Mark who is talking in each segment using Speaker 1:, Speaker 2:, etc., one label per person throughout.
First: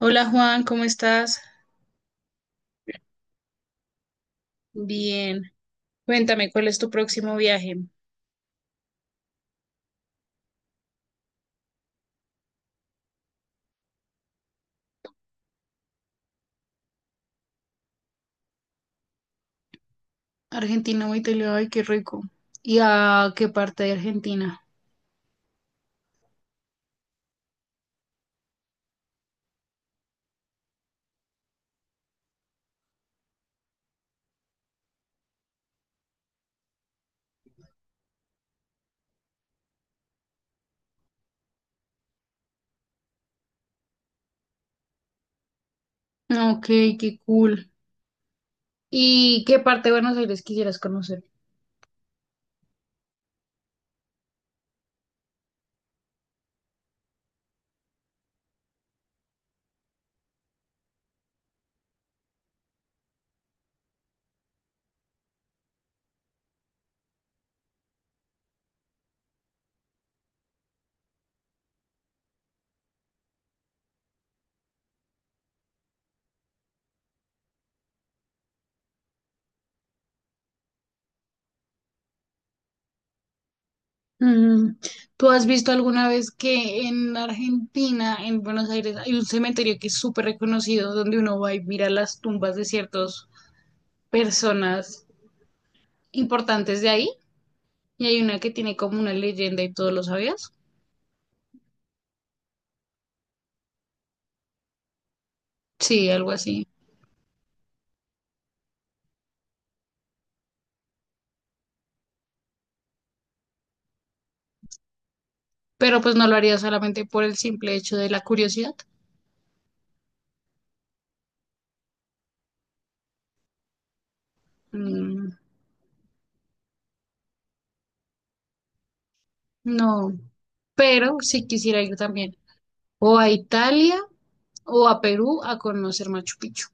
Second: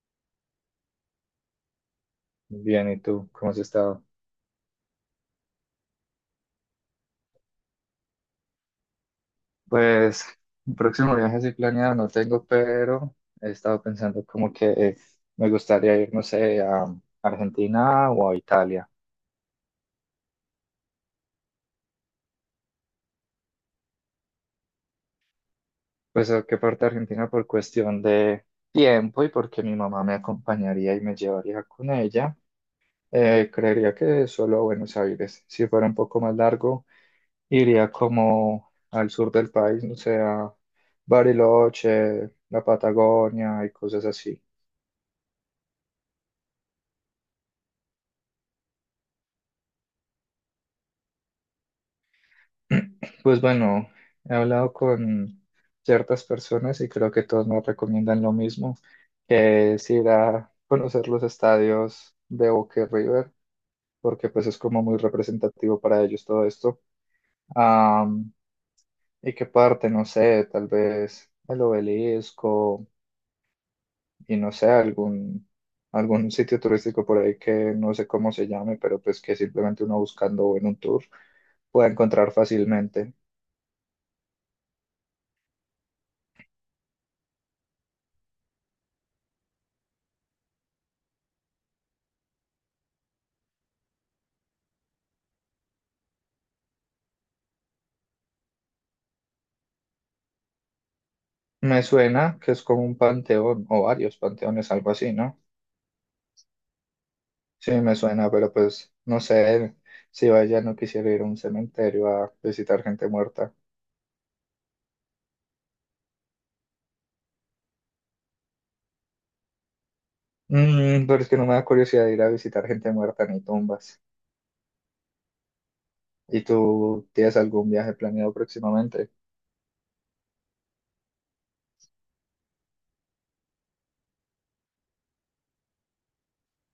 Speaker 1: Hola Juan, ¿cómo estás?
Speaker 2: Bien, ¿y tú? ¿Cómo has estado?
Speaker 1: Bien. Cuéntame, ¿cuál es tu próximo viaje?
Speaker 2: Pues, el próximo viaje sí planeado no tengo, pero he estado pensando como que me gustaría ir, no sé, a Argentina o a Italia.
Speaker 1: Argentina, o Italia, ay, qué rico. ¿Y a qué parte de Argentina?
Speaker 2: Pues, ¿a qué parte de Argentina? Por cuestión de tiempo y porque mi mamá me acompañaría y me llevaría con ella. Creería que solo a Buenos Aires. Si fuera un poco más largo, iría como al sur del país, no sé, a Bariloche, la Patagonia y cosas así.
Speaker 1: Ah, Ok, qué cool. ¿Y qué parte de Buenos Aires quisieras conocer?
Speaker 2: Pues bueno, he hablado con ciertas personas y creo que todos me recomiendan lo mismo, que es ir a conocer los estadios de Boca y River, porque pues es como muy representativo para ellos todo esto. Am, ¿Y qué parte? No sé, tal vez el obelisco y no sé, algún, algún sitio turístico por ahí que no sé cómo se llame, pero pues que simplemente uno buscando en un tour pueda encontrar fácilmente.
Speaker 1: Mm. ¿Tú has visto alguna vez que en Argentina, en Buenos Aires, hay un cementerio que es súper reconocido donde uno va y mira las tumbas de ciertas personas importantes de ahí? Y hay una que tiene como una leyenda y todo, ¿lo sabías?
Speaker 2: Me suena que es como un panteón o varios panteones, algo así, ¿no?
Speaker 1: Sí, algo así.
Speaker 2: Sí, me suena, pero pues no sé si vaya, no quisiera ir a un cementerio a visitar gente muerta.
Speaker 1: Pero pues no lo haría solamente por el simple hecho de la curiosidad.
Speaker 2: Mm, pero es que no me da curiosidad ir a visitar gente muerta ni tumbas.
Speaker 1: Mm,
Speaker 2: ¿Y tú tienes algún viaje planeado próximamente?
Speaker 1: no, pero sí quisiera ir también o a Italia o a Perú a conocer Machu Picchu.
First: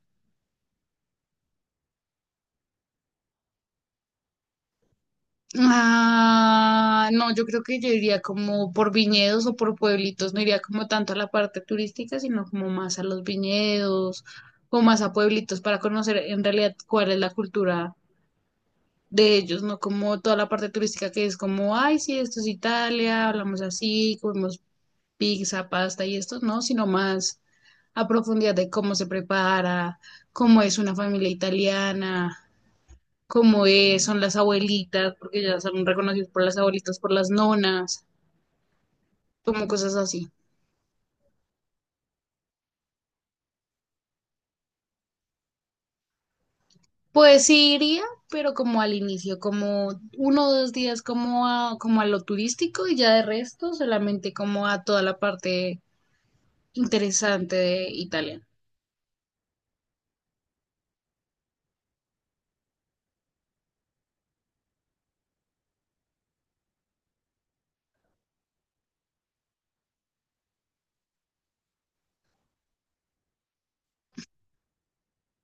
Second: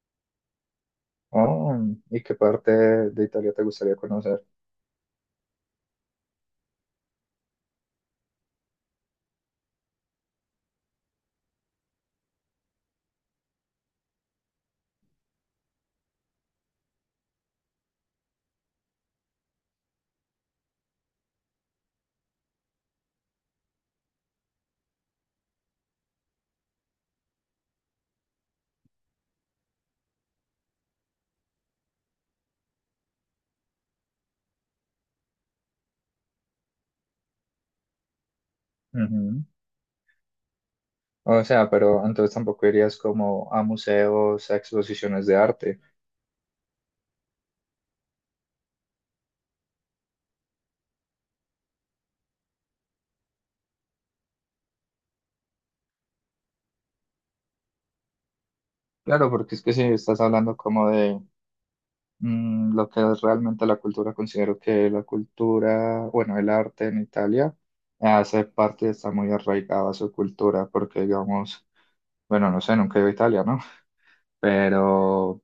Speaker 2: Oh, ¿y qué parte de Italia te gustaría conocer?
Speaker 1: Ah, no, yo creo que yo iría como por viñedos o por pueblitos, no iría como tanto a la parte turística, sino como más a los viñedos o más a pueblitos para conocer en realidad cuál es la cultura de ellos, no como toda la parte turística que es como, ay, sí, esto es Italia, hablamos así, comemos pizza, pasta y esto, no, sino más a profundidad de cómo se prepara, cómo es una familia italiana, cómo es, son las abuelitas, porque ya son reconocidos por las abuelitas, por las nonas,
Speaker 2: Ujú.
Speaker 1: como cosas así.
Speaker 2: O sea, pero entonces tampoco irías como a museos, a exposiciones de arte.
Speaker 1: Pues sí iría, pero como al inicio, como uno o dos días como a, como a lo turístico y ya de resto solamente como a toda la parte interesante de Italia.
Speaker 2: Claro, porque es que si estás hablando como de lo que es realmente la cultura. Considero que la cultura, bueno, el arte en Italia hace parte y está muy arraigado a su cultura, porque digamos, bueno, no sé, nunca he ido a Italia, ¿no? Pero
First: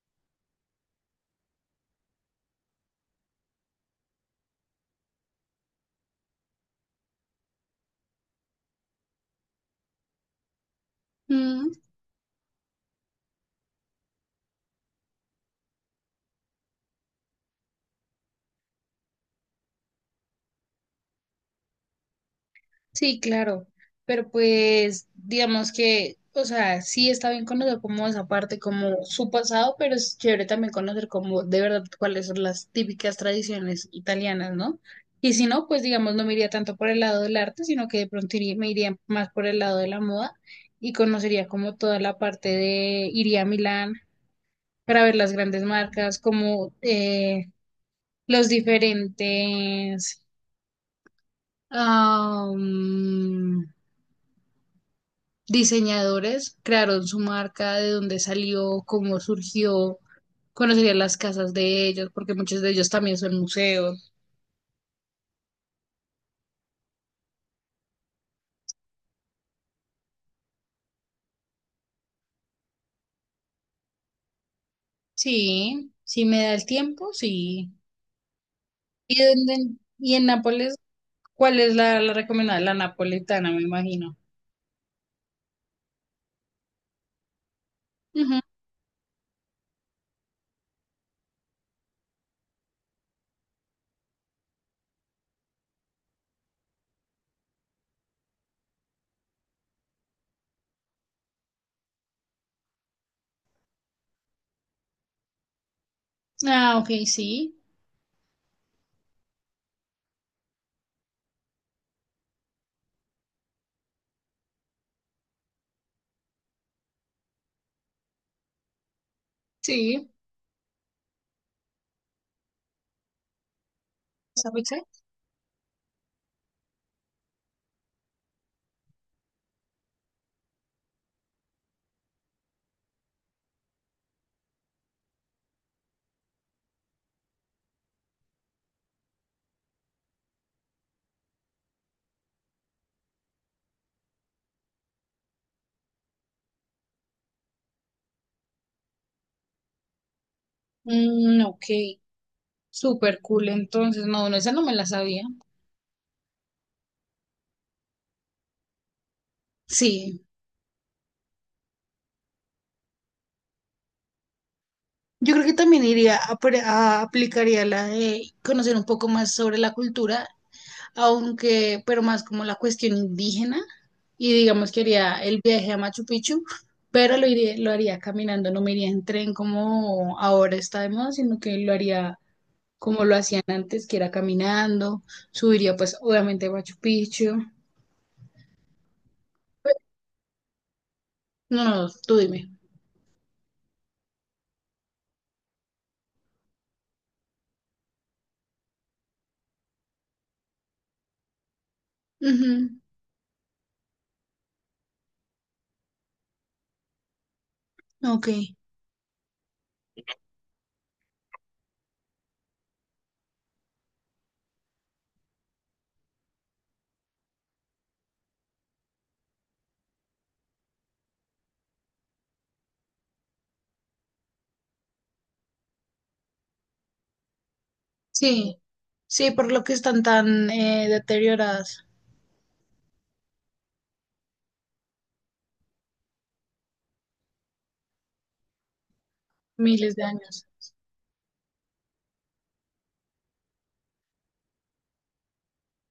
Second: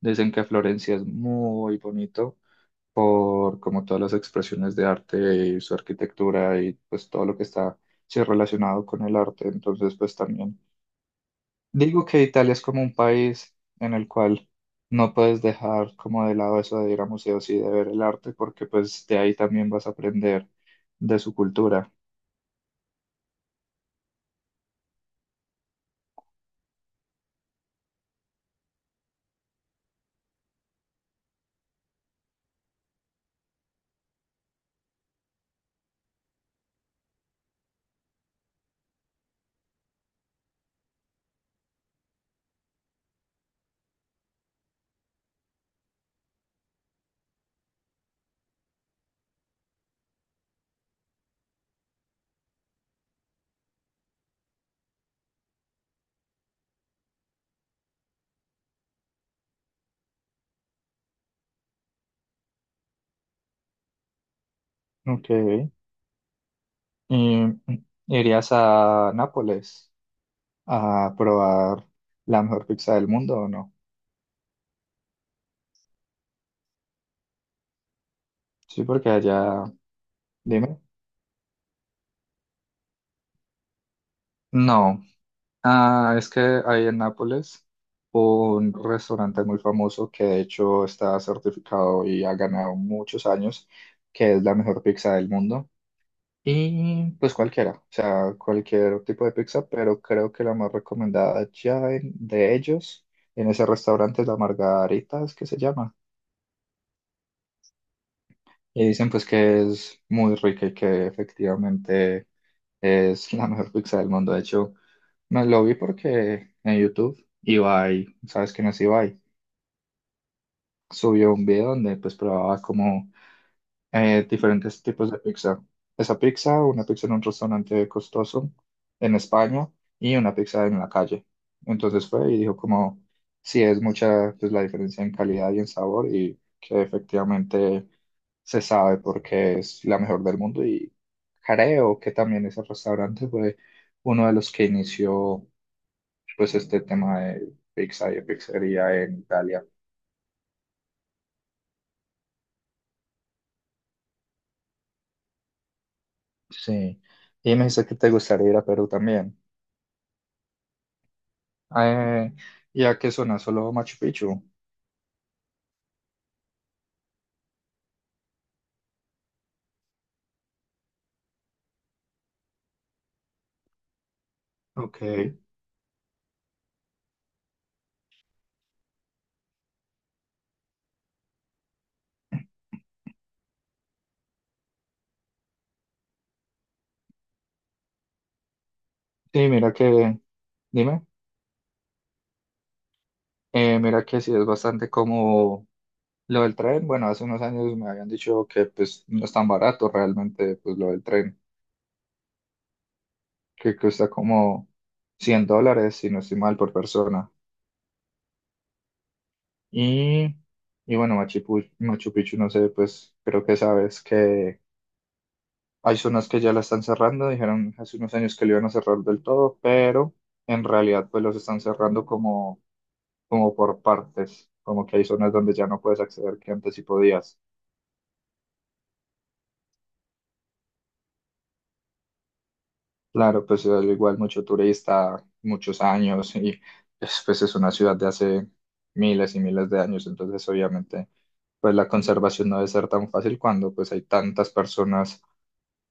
Speaker 2: dicen que Florencia es muy bonito por como todas las expresiones de arte y su arquitectura y pues todo lo que está sí, relacionado con el arte. Entonces, pues también.
Speaker 1: Mm.
Speaker 2: Digo que Italia es como un país en el cual no puedes dejar como de lado eso de ir a museos y de ver el arte, porque pues de ahí también vas a aprender de su cultura.
Speaker 1: Sí, claro, pero pues digamos que, o sea, sí está bien conocer como esa parte, como su pasado, pero es chévere también conocer como de verdad cuáles son las típicas tradiciones italianas, ¿no? Y si no, pues digamos, no me iría tanto por el lado del arte, sino que de pronto me iría más por el lado de la moda y conocería como toda la parte de, iría a Milán para ver las grandes marcas, como los diferentes... ah, diseñadores crearon su marca, de dónde salió, cómo surgió, conocería las casas de ellos, porque muchos de ellos también son museos.
Speaker 2: Ok. Y ¿irías a Nápoles a probar la mejor pizza del mundo o no?
Speaker 1: Sí, si me da el tiempo, sí.
Speaker 2: Sí, porque
Speaker 1: ¿Y
Speaker 2: allá,
Speaker 1: dónde, y en Nápoles,
Speaker 2: dime.
Speaker 1: cuál es la recomendada? La napolitana, me imagino.
Speaker 2: No. Ah, es que hay en Nápoles
Speaker 1: Ujú.
Speaker 2: un restaurante muy famoso que de hecho está certificado y ha ganado muchos años, que es la mejor pizza del mundo. Y pues cualquiera, o sea, cualquier tipo de pizza, pero creo que la más recomendada ya de ellos en ese restaurante es la Margarita, es que se llama.
Speaker 1: Ah, ok, sí,
Speaker 2: Y dicen pues que es muy rica y que efectivamente es la mejor pizza del mundo. De hecho, me lo vi porque en YouTube Ibai, sabes quién es Ibai,
Speaker 1: sí.
Speaker 2: subió un video donde pues probaba como
Speaker 1: ¿Sabes qué?
Speaker 2: diferentes tipos de pizza. Esa pizza, una pizza en un restaurante costoso en España y una pizza en la calle. Entonces fue y dijo como, sí, es mucha pues, la diferencia en calidad y en sabor y que efectivamente se sabe porque es la mejor del mundo y creo que también ese restaurante fue uno de los que inició pues este tema de pizza y de pizzería en Italia.
Speaker 1: Mm, ok, súper cool, entonces, no, no, esa no me la sabía.
Speaker 2: Sí. Y me dice que te gustaría ir a Perú también.
Speaker 1: Sí.
Speaker 2: Eh, ¿Y a qué zona? Solo Machu Picchu.
Speaker 1: Yo creo que también iría aplicaría la de conocer un poco más sobre la cultura, aunque, pero más como la cuestión indígena, y digamos que
Speaker 2: Ok.
Speaker 1: haría el viaje a Machu Picchu, pero lo haría caminando, no me iría en tren como ahora está de moda, sino que lo haría como lo hacían antes, que era caminando, subiría pues obviamente a Machu Picchu.
Speaker 2: Sí, mira que, dime,
Speaker 1: No, no, tú dime.
Speaker 2: mira que sí es bastante como lo del tren. Bueno, hace unos años me habían dicho que pues no es tan barato realmente pues lo del tren,
Speaker 1: Ujú.
Speaker 2: que cuesta como $100, si no estoy mal, por persona.
Speaker 1: Ok,
Speaker 2: Y, y bueno, Machu Picchu, no sé, pues creo que sabes que hay zonas que ya la están cerrando, dijeron hace unos años que lo iban a cerrar del todo, pero en realidad pues los están cerrando como... como por partes, como que hay zonas donde ya no puedes acceder que antes sí podías.
Speaker 1: sí, sí, por lo que están tan deterioradas
Speaker 2: Claro, pues al igual mucho turista, muchos años y pues, pues, es una ciudad de hace miles y miles de
Speaker 1: miles de
Speaker 2: años,
Speaker 1: años.
Speaker 2: entonces obviamente pues la conservación no debe ser tan fácil cuando pues hay tantas personas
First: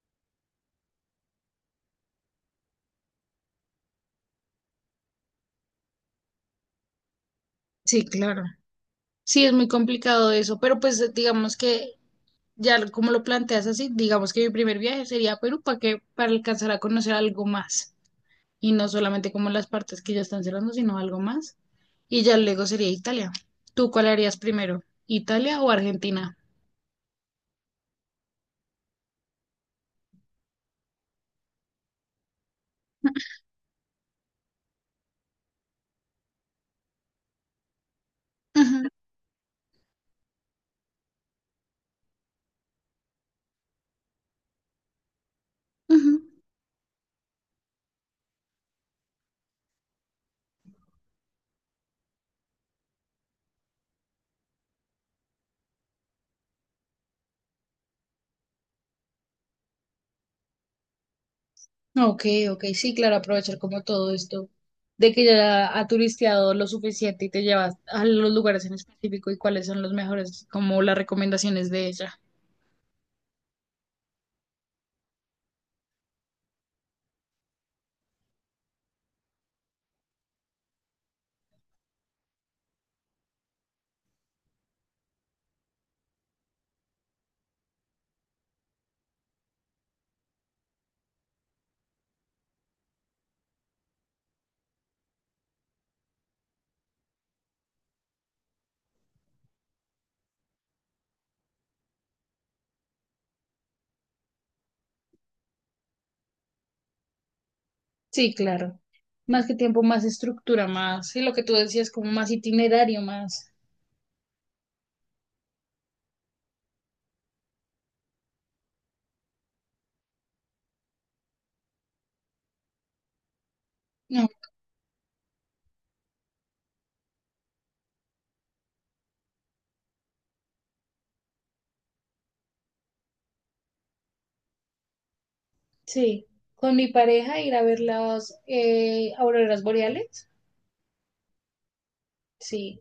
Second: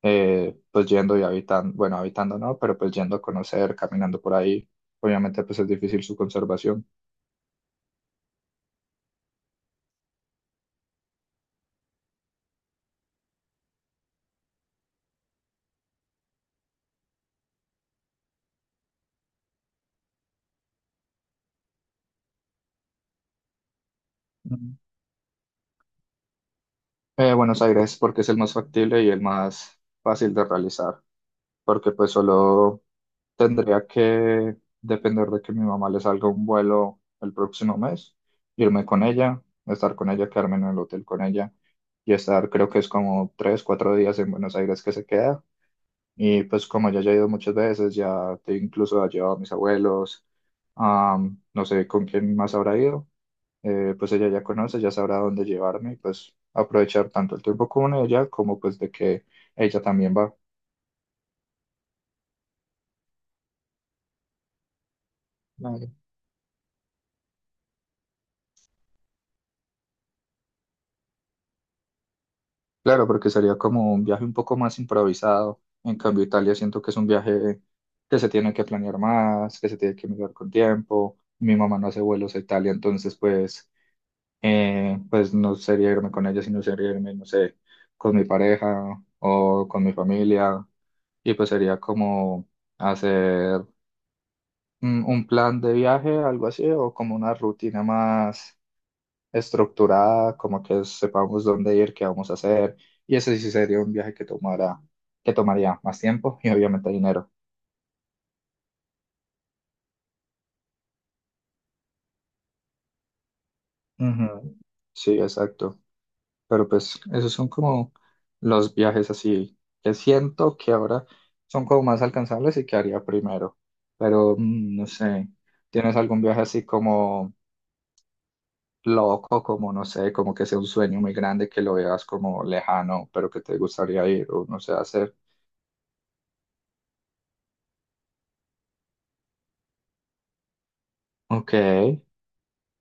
Speaker 2: pues yendo y habitando, bueno, habitando no, pero pues yendo a conocer, caminando por ahí, obviamente pues es difícil su conservación.
Speaker 1: Sí, claro. Sí, es muy complicado eso, pero pues digamos que ya como lo planteas así, digamos que mi primer viaje sería a Perú para que para alcanzar a conocer algo más y no solamente como las partes que ya están cerrando, sino algo más. Y ya luego sería Italia. ¿Tú cuál harías
Speaker 2: Ujú.
Speaker 1: primero? ¿Italia o Argentina?
Speaker 2: Buenos Aires porque es el más factible y el más fácil de realizar. Porque pues solo tendría que depender de que mi mamá le salga un vuelo el próximo mes, irme
Speaker 1: Ujú,
Speaker 2: con ella, estar con ella, quedarme en el hotel con ella y estar creo que es como tres, cuatro días en Buenos Aires que se queda.
Speaker 1: ujú.
Speaker 2: Y pues como ya he ido muchas veces, ya te incluso ha llevado a mis abuelos, no sé con quién más habrá ido, pues ella ya conoce, ya sabrá dónde llevarme y pues aprovechar tanto el tiempo con ella como pues de que ella también va.
Speaker 1: Ok, ok, sí, claro, aprovechar como todo esto de que ya ha turisteado lo suficiente y te llevas a los lugares en específico y cuáles son los mejores, como las recomendaciones de ella.
Speaker 2: Claro, porque sería como un viaje un poco más improvisado. En cambio, Italia siento que es un viaje que se tiene que planear más, que se tiene que mirar con tiempo. Mi mamá no hace vuelos a Italia, entonces pues, pues no sería irme con ella, sino sería irme, no sé, con mi pareja o con mi familia. Y pues sería como hacer un plan de viaje, algo así, o como una rutina más estructurada, como que sepamos dónde ir, qué vamos a hacer. Y ese sí sería un viaje que tomaría más tiempo y obviamente dinero.
Speaker 1: Sí, claro. Más que tiempo, más estructura, más, y lo que tú decías, como más itinerario, más.
Speaker 2: Ujú. Sí, exacto. Pero pues esos son como los viajes así que siento que ahora son como más alcanzables y que haría primero.
Speaker 1: No,
Speaker 2: Pero mm, no sé, ¿tienes algún viaje así como loco, como no sé, como que sea un sueño muy grande que lo veas como lejano, pero que te gustaría ir o no sé hacer?
Speaker 1: sí. Con mi pareja ir a ver las auroras boreales.
Speaker 2: Ok.
Speaker 1: Sí.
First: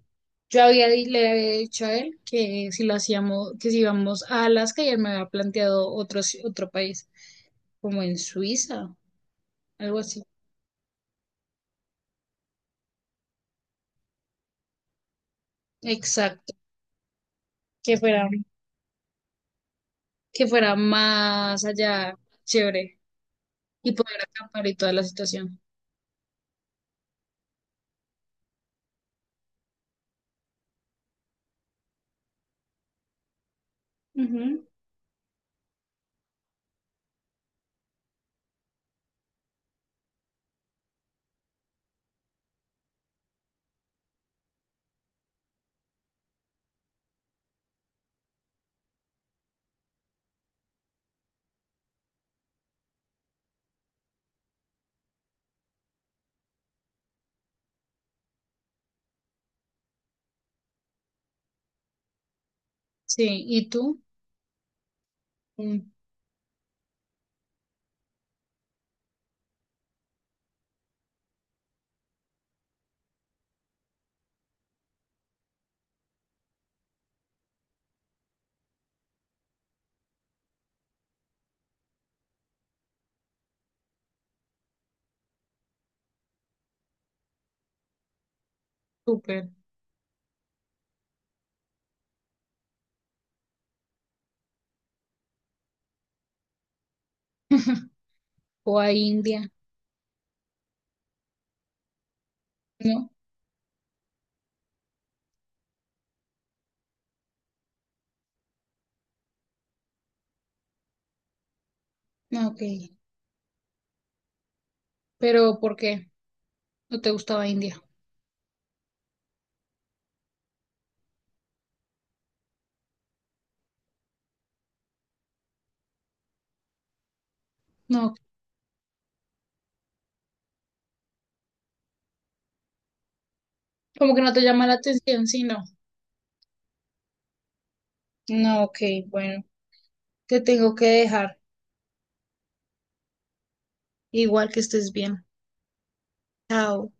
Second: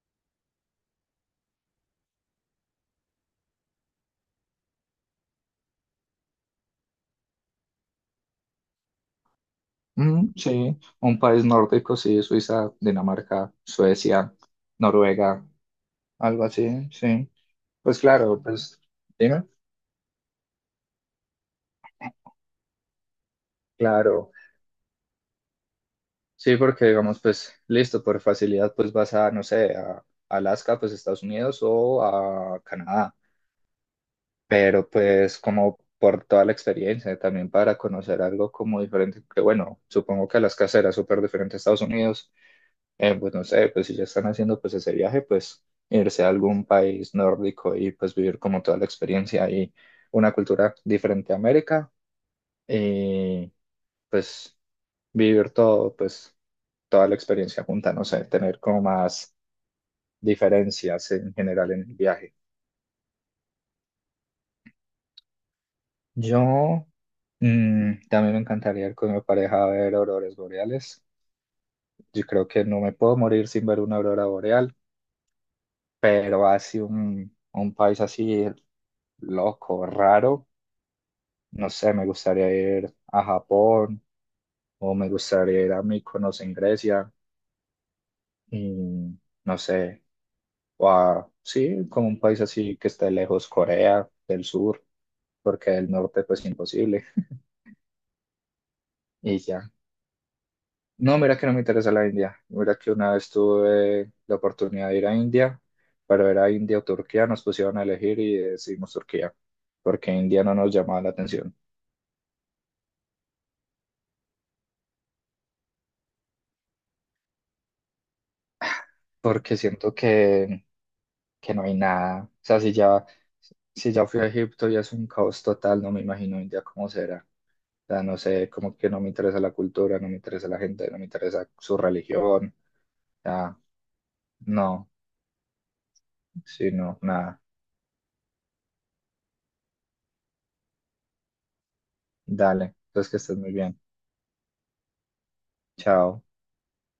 Speaker 1: Le había dicho a él que si lo hacíamos, que si íbamos a Alaska y él me había planteado otro país, como en Suiza, algo así.
Speaker 2: Mm, sí, un país nórdico, sí, Suiza, Dinamarca, Suecia, Noruega, algo
Speaker 1: Exacto.
Speaker 2: así, sí.
Speaker 1: Que
Speaker 2: Pues
Speaker 1: fuera,
Speaker 2: claro, pues dime,
Speaker 1: que fuera más allá, chévere. Y poder
Speaker 2: claro,
Speaker 1: acampar y toda la situación.
Speaker 2: sí, porque digamos, pues listo, por facilidad, pues vas a, no sé, a Alaska, pues Estados Unidos o a Canadá,
Speaker 1: Ujú.
Speaker 2: pero pues como por toda la experiencia, también para conocer algo como diferente, que bueno, supongo que Alaska será súper diferente a Estados Unidos. Pues no sé, pues si ya están haciendo pues ese viaje, pues irse a algún país nórdico y pues vivir como toda la experiencia y una cultura diferente a América y pues vivir todo, pues toda la experiencia junta, no sé, tener como más diferencias en general en el viaje.
Speaker 1: Sí. ¿Y tú? Mm.
Speaker 2: Yo mm, también me encantaría ir con mi pareja a ver auroras boreales. Yo creo que no me puedo morir sin ver una aurora boreal, pero así un país así loco, raro. No sé, me gustaría ir a Japón o me gustaría ir a Mykonos en Grecia. Mm,
Speaker 1: Súper.
Speaker 2: no sé, o a, sí, como un país así que esté lejos, Corea del Sur, porque del norte pues imposible.
Speaker 1: O a
Speaker 2: Y
Speaker 1: India.
Speaker 2: ya. No, mira que no me interesa la India. Mira que
Speaker 1: No,
Speaker 2: una vez tuve la oportunidad de ir a India, pero era India o Turquía, nos pusieron a elegir y decidimos Turquía, porque India no nos llamaba la atención.
Speaker 1: no, ok. Pero ¿por qué no te gustaba India?
Speaker 2: Porque siento que no hay nada. O sea, si ya fui a Egipto y es un caos total, no me imagino India cómo será. O sea,
Speaker 1: No, ok.
Speaker 2: no sé, como que no me interesa la cultura, no me interesa la gente, no me interesa su religión. Ya,
Speaker 1: Como que no te llama la
Speaker 2: no,
Speaker 1: atención, sí, no.
Speaker 2: sí, no, nada.
Speaker 1: No, ok, bueno. Te tengo que dejar.
Speaker 2: Dale, entonces que estés muy bien.
Speaker 1: Igual que estés bien.
Speaker 2: Chao.
Speaker 1: Chao.